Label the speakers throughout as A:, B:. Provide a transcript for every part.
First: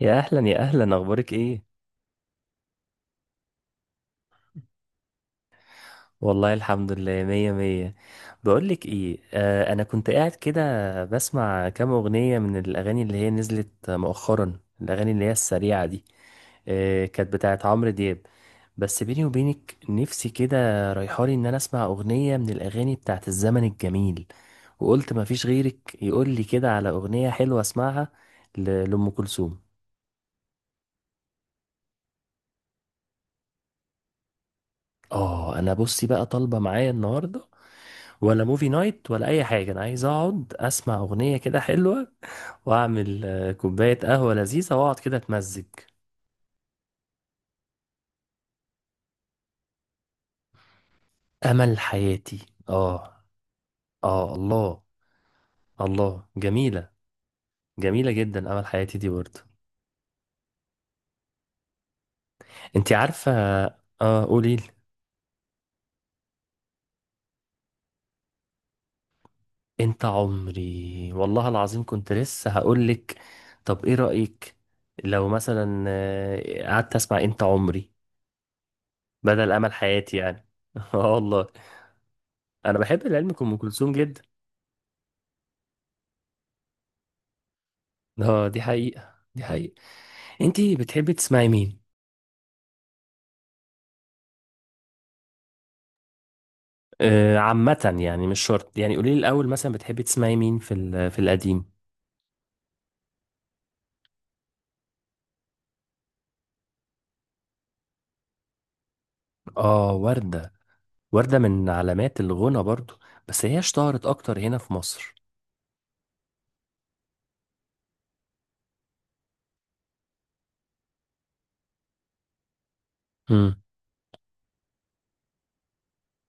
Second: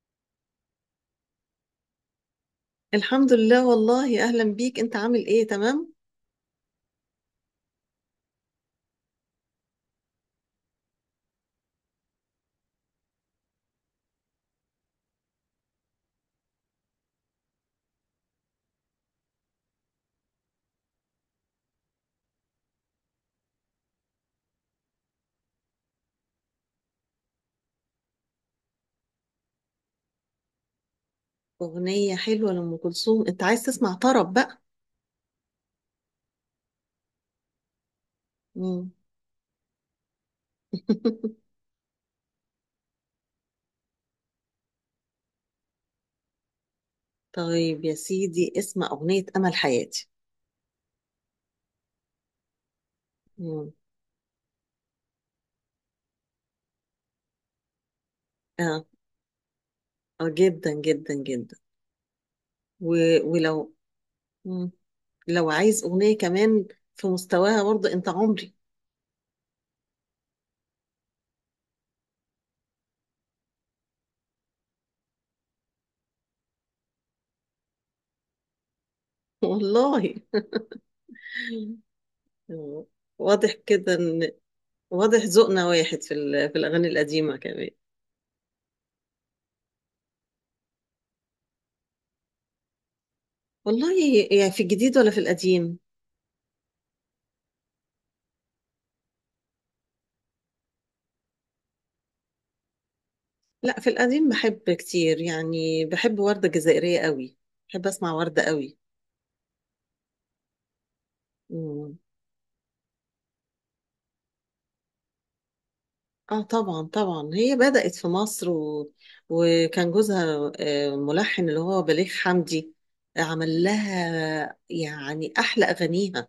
A: يا اهلا يا اهلا، اخبارك ايه؟
B: الحمد لله، والله اهلا بيك. انت عامل ايه؟ تمام.
A: والله الحمد لله مية مية. بقولك ايه، انا كنت قاعد كده بسمع كام اغنية من الاغاني اللي هي نزلت مؤخرا، الاغاني اللي هي السريعة دي. كانت بتاعت عمرو دياب. بس بيني وبينك نفسي كده رايحالي ان انا اسمع اغنية من الاغاني بتاعت الزمن الجميل، وقلت مفيش غيرك يقولي كده على اغنية حلوة اسمعها، لأم كلثوم.
B: اغنيه حلوه لام كلثوم، انت عايز تسمع طرب بقى؟
A: اه، انا بصي بقى طالبة معايا النهاردة، ولا موفي
B: مم.
A: نايت، ولا اي حاجه. انا عايز اقعد اسمع اغنيه كده حلوه واعمل كوبايه قهوه لذيذه واقعد كده اتمزج.
B: طيب يا سيدي اسمع اغنيه امل حياتي.
A: امل حياتي، اه.
B: مم.
A: اه الله. الله، جميله، جميله جدا امل
B: اه.
A: حياتي دي برضه.
B: اه جدا جدا جدا.
A: انت
B: و...
A: عارفه؟
B: ولو
A: اه، قولي لي.
B: مم. لو عايز اغنيه كمان في مستواها برضه، انت عمري.
A: انت عمري، والله العظيم كنت لسه هقول لك. طب ايه رايك لو مثلا قعدت اسمع انت عمري بدل امل
B: والله.
A: حياتي يعني؟ اه والله. انا
B: آه،
A: بحب العلم
B: واضح
A: ام كلثوم
B: كده
A: جدا.
B: ان، واضح ذوقنا واحد في الاغاني القديمه كمان.
A: اه، دي حقيقة دي حقيقة. انتي بتحبي تسمعي مين؟
B: والله، يعني في الجديد ولا في القديم؟
A: عامة يعني مش شرط، يعني قولي لي الأول مثلا بتحبي تسمعي مين في القديم؟
B: لا، في القديم بحب كتير، يعني بحب وردة جزائرية قوي، بحب أسمع وردة قوي.
A: اه، وردة. وردة من
B: مم.
A: علامات الغنى برضو. بس هي اشتهرت أكتر هنا في مصر.
B: اه طبعا طبعا، هي بدأت في مصر وكان جوزها ملحن، اللي هو بليغ حمدي،
A: امم.
B: عمل لها يعني أحلى أغانيها.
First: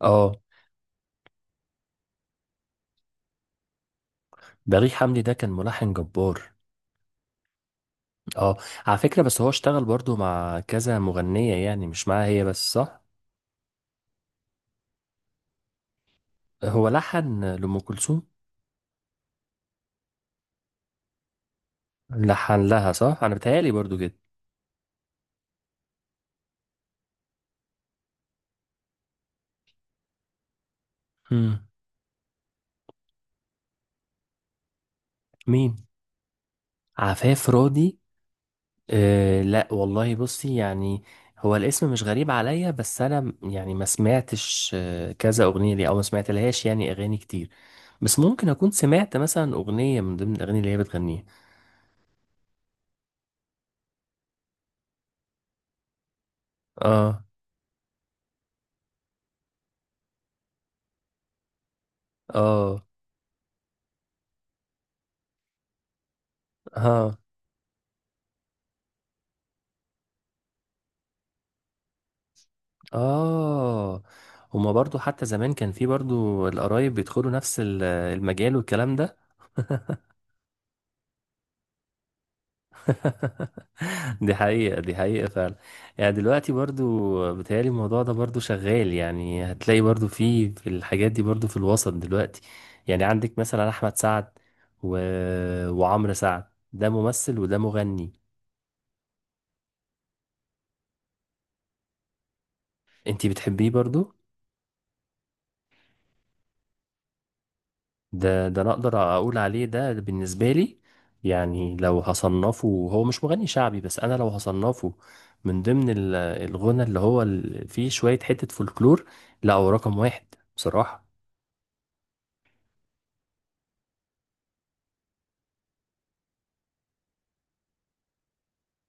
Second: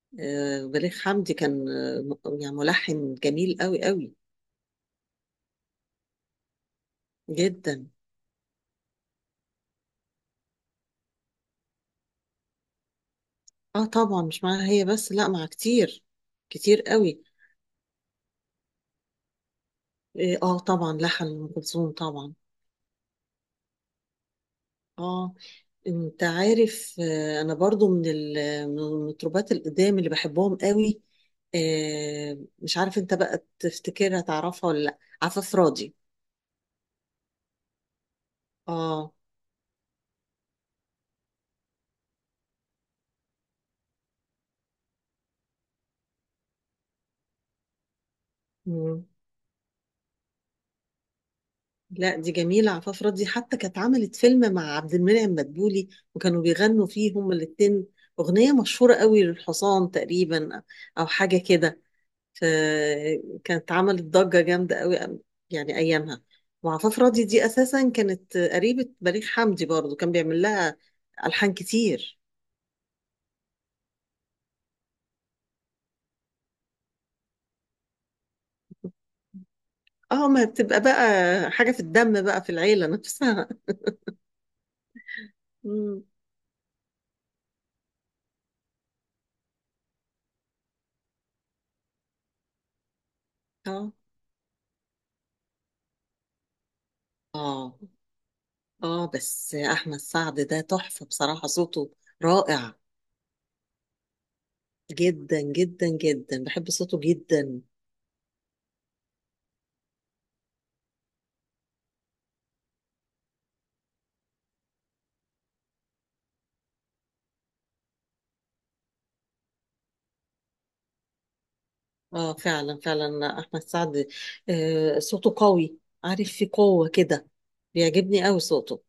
A: اه،
B: بليغ حمدي كان يعني ملحن جميل قوي قوي،
A: بليغ حمدي ده كان ملحن جبار.
B: جدا.
A: اه، على فكرة بس هو اشتغل برضو مع كذا مغنية، يعني مش معاها هي بس، صح؟
B: اه طبعا، مش معاها هي بس، لا مع كتير، كتير
A: هو
B: قوي.
A: لحن لأم كلثوم،
B: اه، طبعا لحن أم كلثوم طبعا.
A: لحن لها صح، أنا بتهيألي برضو كده.
B: اه، انت عارف، انا برضو من من المطربات القدام اللي بحبهم قوي.
A: امم.
B: مش عارف انت بقى تفتكرها، تعرفها ولا لا؟ عفاف
A: مين؟
B: راضي.
A: عفاف راضي؟
B: اه.
A: أه، لا والله، بصي يعني هو الاسم مش غريب عليا، بس انا يعني ما سمعتش كذا اغنيه ليه، او ما سمعتلهاش يعني اغاني كتير. بس ممكن اكون
B: مم.
A: سمعت مثلا اغنيه من ضمن الاغاني اللي هي بتغنيها.
B: لا دي جميلة عفاف راضي، حتى كانت عملت فيلم مع عبد المنعم مدبولي، وكانوا بيغنوا فيه
A: اه،
B: هما الاتنين أغنية مشهورة قوي للحصان تقريبا، أو حاجة كده.
A: اه،
B: آه، كانت عملت ضجة جامدة قوي يعني أيامها. وعفاف
A: اه،
B: راضي دي أساسا كانت قريبة بليغ حمدي، برضو كان بيعمل لها ألحان كتير.
A: اه. هما برضو حتى زمان كان في برضو القرايب بيدخلوا نفس المجال والكلام ده.
B: اه ما بتبقى بقى حاجة في الدم بقى، في العيلة نفسها.
A: دي حقيقة دي حقيقة فعلا.
B: مم.
A: يعني دلوقتي برضو بتهيألي الموضوع ده برضو شغال، يعني هتلاقي برضو في الحاجات دي برضو في الوسط دلوقتي. يعني عندك مثلا
B: اه
A: أحمد سعد و... وعمرو سعد. ده ممثل وده
B: اه
A: مغني.
B: اه، بس أحمد سعد ده تحفة بصراحة، صوته رائع.
A: انتي بتحبيه برضو؟
B: جدا جدا جدا بحب صوته جدا.
A: ده أنا أقدر أقول عليه، ده بالنسبة لي يعني لو هصنفه، هو مش مغني شعبي، بس أنا لو هصنفه من ضمن الغنى اللي هو فيه شوية حتة فولكلور، لا هو رقم واحد بصراحة.
B: اه فعلا فعلا، أحمد سعد آه صوته قوي، عارف في قوة كده، بيعجبني قوي صوته.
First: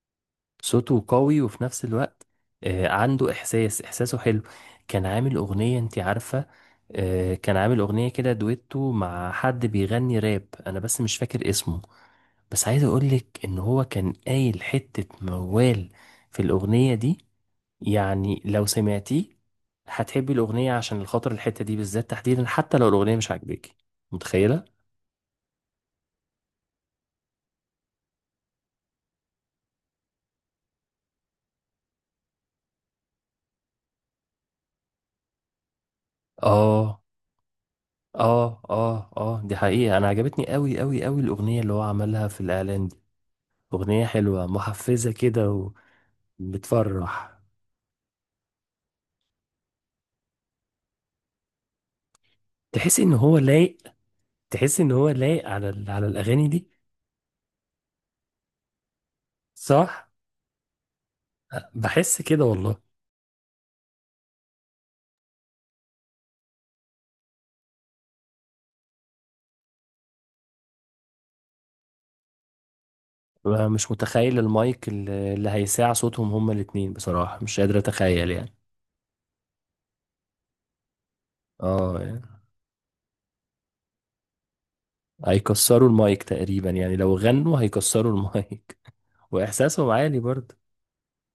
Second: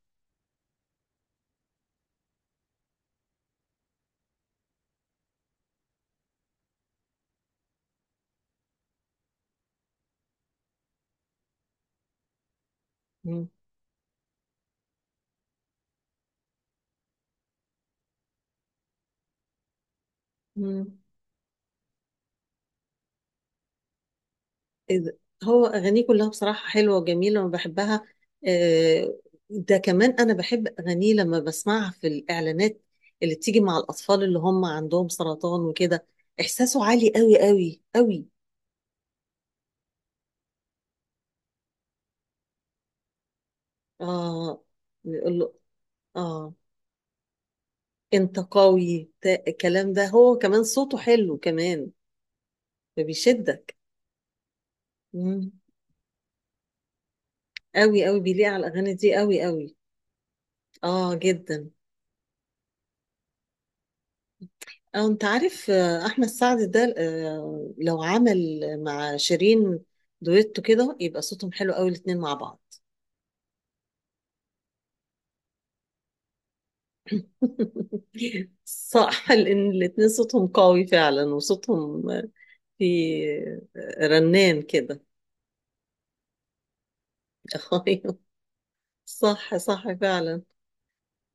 A: صوته قوي وفي نفس الوقت عنده احساس، احساسه حلو. كان عامل اغنية، انت عارفة؟ كان عامل اغنية كده دويتو مع حد بيغني راب، انا بس مش فاكر اسمه، بس عايز اقولك
B: مم.
A: ان هو كان قايل حتة موال في الاغنية دي. يعني لو سمعتيه هتحبي الاغنية
B: مم.
A: عشان الخاطر الحتة دي بالذات تحديدا، حتى لو الاغنية مش عاجباكي. متخيلة؟
B: إذ- هو أغانيه كلها بصراحة حلوة وجميلة وبحبها. آه، ده كمان أنا بحب أغانيه لما بسمعها في الإعلانات اللي بتيجي مع الأطفال اللي هم عندهم سرطان وكده، إحساسه
A: اه،
B: عالي قوي قوي قوي.
A: اه، اه، اه، دي حقيقة. انا عجبتني قوي قوي قوي الاغنية اللي هو عملها في الاعلان دي. أغنية حلوة
B: آه،
A: محفزة
B: بيقول له
A: كده
B: آه،
A: وبتفرح.
B: أنت قوي الكلام ده، هو كمان صوته حلو كمان،
A: تحس إن هو
B: فبيشدك.
A: لايق، تحس إن هو لايق
B: مم.
A: على على الأغاني دي.
B: قوي قوي بيليق على الأغاني دي قوي قوي.
A: صح،
B: آه جدا.
A: بحس كده والله.
B: أو أنت عارف، أحمد سعد ده، لو عمل مع شيرين دويتو كده، يبقى صوتهم حلو قوي الاتنين مع بعض.
A: أنا مش متخيل المايك اللي هيساع صوتهم هما الاتنين بصراحة، مش قادر أتخيل يعني.
B: صح، لأن الاتنين صوتهم قوي فعلا،
A: اه
B: وصوتهم
A: يعني
B: في رنان كده.
A: هيكسروا المايك تقريبا، يعني لو غنوا هيكسروا
B: أيوه،
A: المايك.
B: صح
A: وإحساسهم
B: صح
A: عالي
B: فعلا.
A: برضه.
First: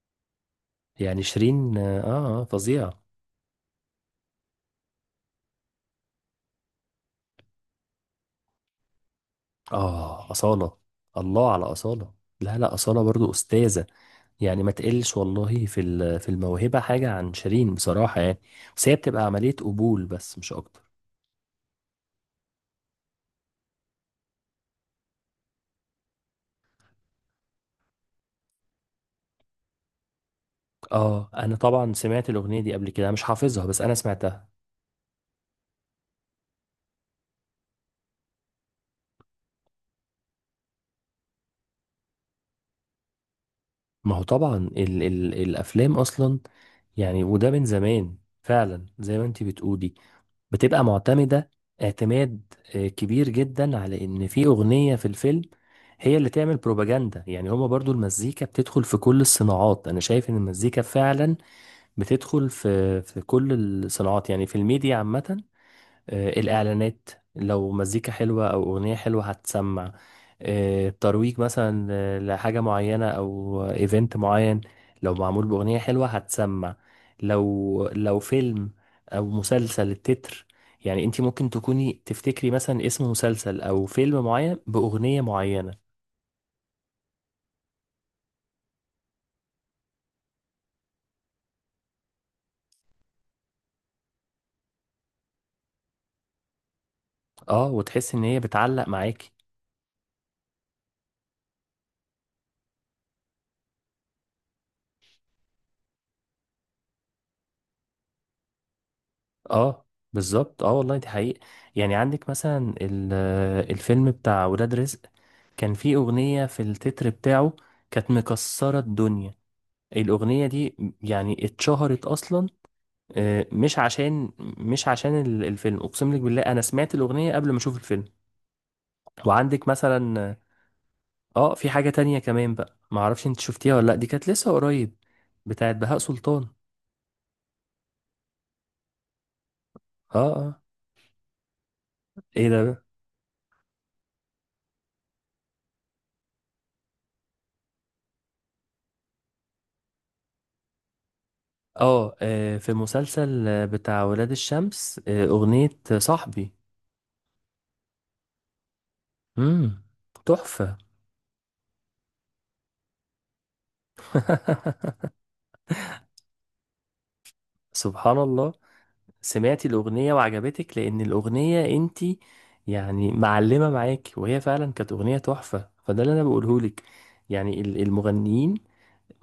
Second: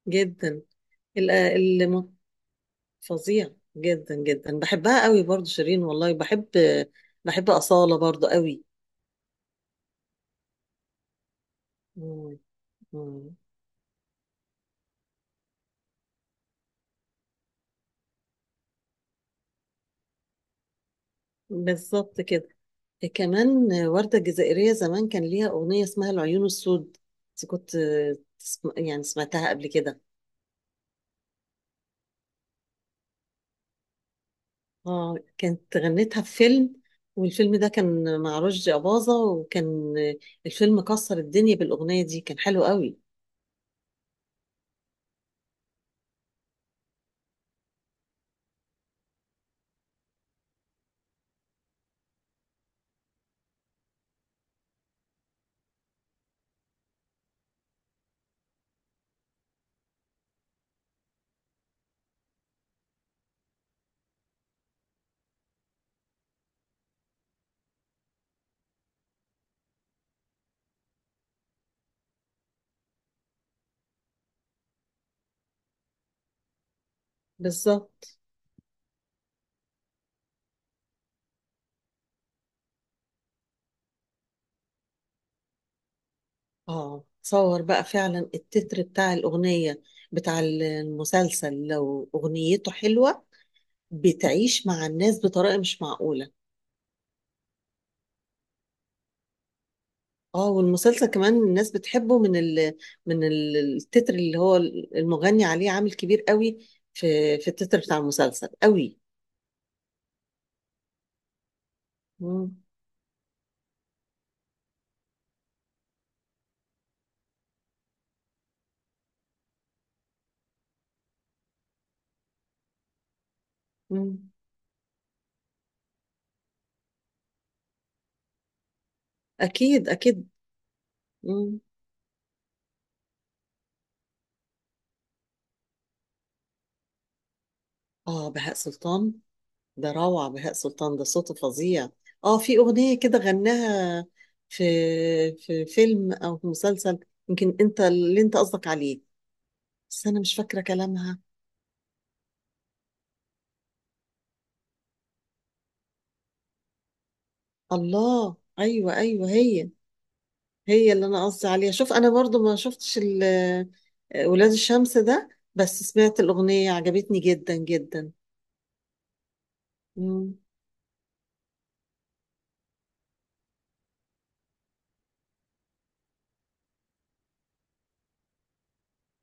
B: جدا.
A: يعني
B: ال-
A: شيرين، اه،
B: الم-
A: فظيعة.
B: فظيع، جدا جدا، بحبها قوي برضو شيرين، والله بحب، بحب أصالة برضو قوي.
A: اه، أصالة. الله على أصالة.
B: مم.
A: لا لا، أصالة برضو
B: مم.
A: أستاذة. يعني ما تقلش والله في الموهبة حاجة عن شيرين بصراحة يعني، بس هي بتبقى عملية قبول بس مش أكتر.
B: بالظبط كده. كمان وردة الجزائرية زمان كان ليها أغنية اسمها العيون السود، بس كنت يعني سمعتها قبل كده؟
A: اه، انا طبعا سمعت الاغنيه دي قبل كده، مش حافظها بس انا سمعتها.
B: اه كانت غنتها في فيلم، والفيلم ده كان مع رشدي أباظة، وكان الفيلم كسر الدنيا بالأغنية دي، كان حلو قوي.
A: ما هو طبعا ال ال الافلام اصلا، يعني وده من زمان فعلا زي ما انتي بتقولي، بتبقى معتمدة اعتماد كبير جدا على ان في اغنية في الفيلم هي اللي تعمل بروباجندا. يعني هما برضو المزيكا بتدخل في كل الصناعات، انا شايف ان المزيكا فعلا بتدخل في كل الصناعات، يعني في الميديا عامة. الإعلانات، لو مزيكا حلوة أو أغنية حلوة هتسمع. الترويج مثلا لحاجة معينة أو إيفنت معين، لو معمول بأغنية حلوة هتسمع. لو
B: بالظبط.
A: لو فيلم أو مسلسل، التتر، يعني أنت ممكن تكوني تفتكري مثلا اسم مسلسل أو فيلم معين بأغنية معينة.
B: اه تصور بقى فعلا، التتر بتاع الأغنية، بتاع المسلسل، لو أغنيته حلوة بتعيش مع الناس بطريقة مش معقولة.
A: اه، وتحس إن هي بتعلق معاكي.
B: اه والمسلسل كمان الناس بتحبه من التتر، اللي هو المغني عليه، عامل كبير قوي في في التتر بتاع المسلسل قوي.
A: اه بالظبط، اه والله دي حقيقة. يعني عندك
B: مم.
A: مثلا الفيلم بتاع ولاد رزق، كان في أغنية في التتر بتاعه كانت مكسرة الدنيا الأغنية دي. يعني اتشهرت أصلا مش عشان،
B: مم.
A: مش عشان الفيلم. أقسم لك بالله أنا سمعت الأغنية قبل ما أشوف الفيلم. وعندك
B: اكيد
A: مثلا
B: اكيد. مم.
A: في حاجة تانية كمان بقى معرفش أنت شفتيها ولا لأ، دي كانت لسه قريب، بتاعت بهاء سلطان.
B: اه بهاء سلطان، ده
A: آه
B: روعة بهاء
A: آه.
B: سلطان ده، صوته فظيع. اه
A: إيه
B: في
A: ده بقى؟
B: اغنية كده غناها في، في فيلم او في مسلسل، يمكن انت اللي انت قصدك عليه، بس انا مش فاكرة كلامها.
A: في مسلسل بتاع ولاد الشمس، أغنية صاحبي.
B: الله ايوه ايوه، هي.
A: مم. تحفة.
B: هي اللي انا قصدي عليها. شوف انا برضو ما شفتش ولاد الشمس ده، بس سمعت الاغنيه عجبتني جدا جدا.
A: سبحان الله. سمعتي الأغنية
B: مم.
A: وعجبتك لأن الأغنية انتي يعني معلمة معاكي، وهي فعلا كانت أغنية تحفة، فده اللي أنا بقولهولك. يعني المغنيين،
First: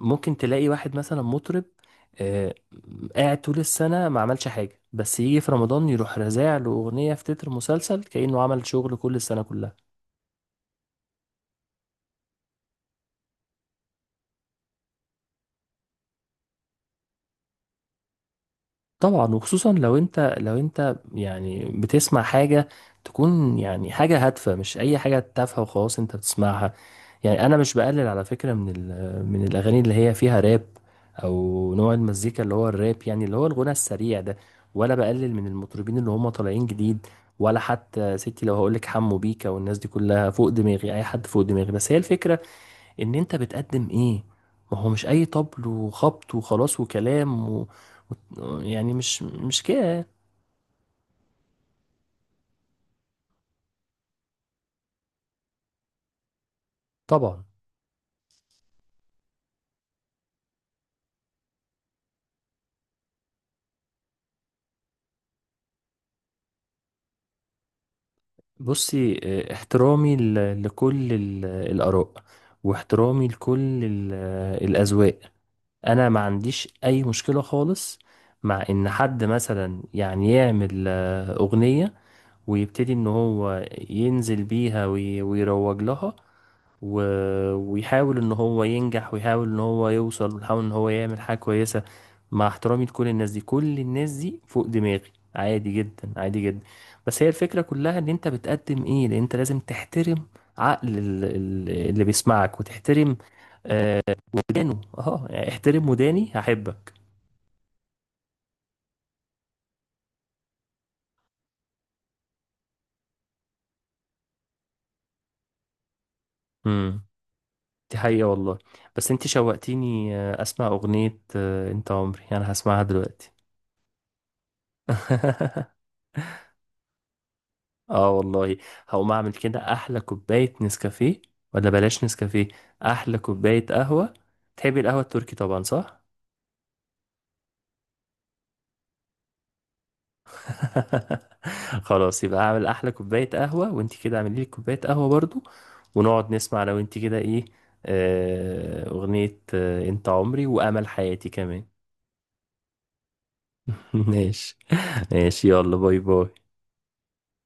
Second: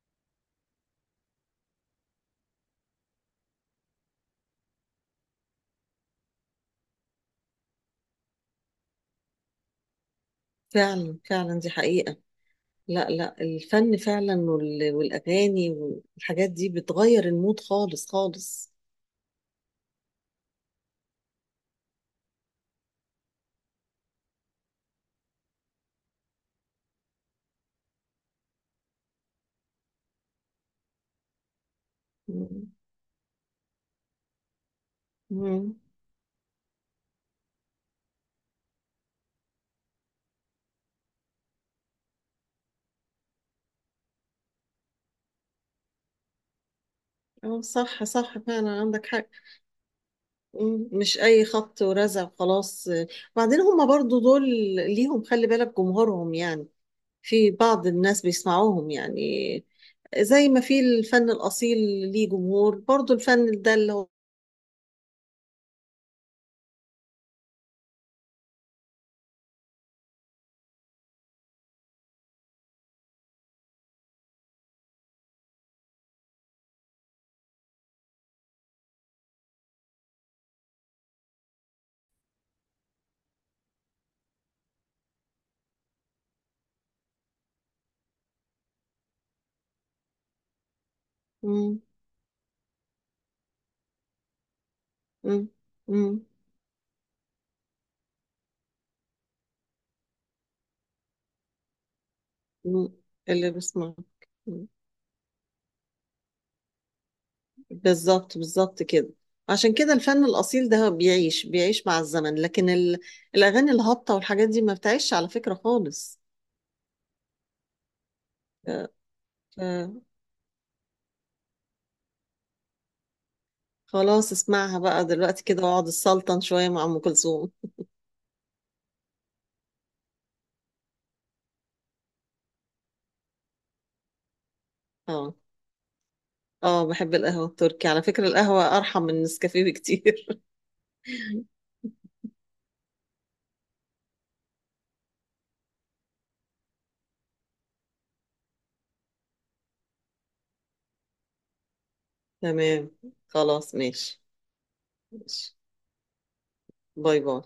A: ممكن تلاقي واحد مثلا مطرب آه قاعد طول السنة ما عملش حاجة، بس يجي في رمضان يروح رازع له أغنية في تتر مسلسل كأنه عمل شغل كل السنة كلها.
B: فعلا فعلا، دي حقيقه. لا لا، الفن فعلا والاغاني والحاجات دي بتغير المود خالص خالص.
A: طبعا، وخصوصا لو انت يعني بتسمع حاجة تكون يعني حاجة هادفة، مش أي حاجة تافهة وخلاص انت بتسمعها. يعني انا مش بقلل على فكرة من من الاغاني اللي هي فيها راب، او نوع المزيكا اللي هو
B: مم.
A: الراب، يعني اللي هو الغنى السريع ده. ولا بقلل من
B: مم.
A: المطربين اللي هم طالعين جديد. ولا حتى ستي لو هقولك حمو بيكا والناس دي كلها فوق دماغي، اي حد فوق دماغي، بس هي الفكرة ان انت بتقدم ايه. ما هو مش اي طبل وخبط وخلاص وكلام
B: اه صح صح فعلا،
A: يعني
B: عندك
A: مش
B: حق.
A: مش كده.
B: مش اي خبط ورزع خلاص. وبعدين هما برضو دول ليهم، خلي بالك، جمهورهم يعني.
A: طبعا.
B: في بعض الناس بيسمعوهم يعني، زي ما في الفن الأصيل ليه جمهور، برضو الفن ده اللي هو.
A: بصي احترامي لكل الآراء، واحترامي لكل الأذواق. أنا ما عنديش أي مشكلة خالص مع إن حد مثلا يعني يعمل أغنية ويبتدي ان هو ينزل بيها ويروج لها، و... ويحاول ان هو ينجح، ويحاول ان هو يوصل، ويحاول ان هو يعمل حاجة
B: مم.
A: كويسة. مع احترامي لكل الناس دي، كل الناس دي فوق دماغي
B: مم.
A: عادي جدا
B: مم.
A: عادي جدا. بس هي الفكرة كلها ان انت بتقدم ايه، لان انت لازم تحترم عقل اللي بيسمعك
B: مم.
A: وتحترم،
B: اللي بسمعه.
A: آه،
B: مم.
A: ودانه. اه يعني احترم وداني هحبك.
B: بالظبط بالظبط كده، عشان كده الفن الأصيل ده بيعيش، بيعيش مع الزمن، لكن ال... الأغاني الهابطة والحاجات دي ما بتعيش على فكرة خالص.
A: مم. دي حقيقة والله.
B: ف...
A: بس انت
B: ف-
A: شوقتيني اسمع اغنية انت عمري. انا هسمعها دلوقتي.
B: خلاص اسمعها بقى دلوقتي كده، واقعد السلطن شوية مع أم كلثوم.
A: اه والله، هقوم اعمل كده احلى كوباية نسكافيه، ولا بلاش نسكافيه، احلى كوباية قهوة. تحبي القهوة
B: اه.
A: التركي طبعا، صح؟
B: اه بحب القهوة التركي، على فكرة القهوة أرحم من النسكافيه بكتير.
A: خلاص يبقى اعمل احلى كوباية قهوة، وانت كده اعملي لي كوباية قهوة برضو، ونقعد نسمع لو انت كده ايه، اغنية انت عمري وامل حياتي كمان.
B: تمام، خلاص ماشي.
A: ماشي. ماشي،
B: ماشي،
A: يلا باي باي.
B: باي باي.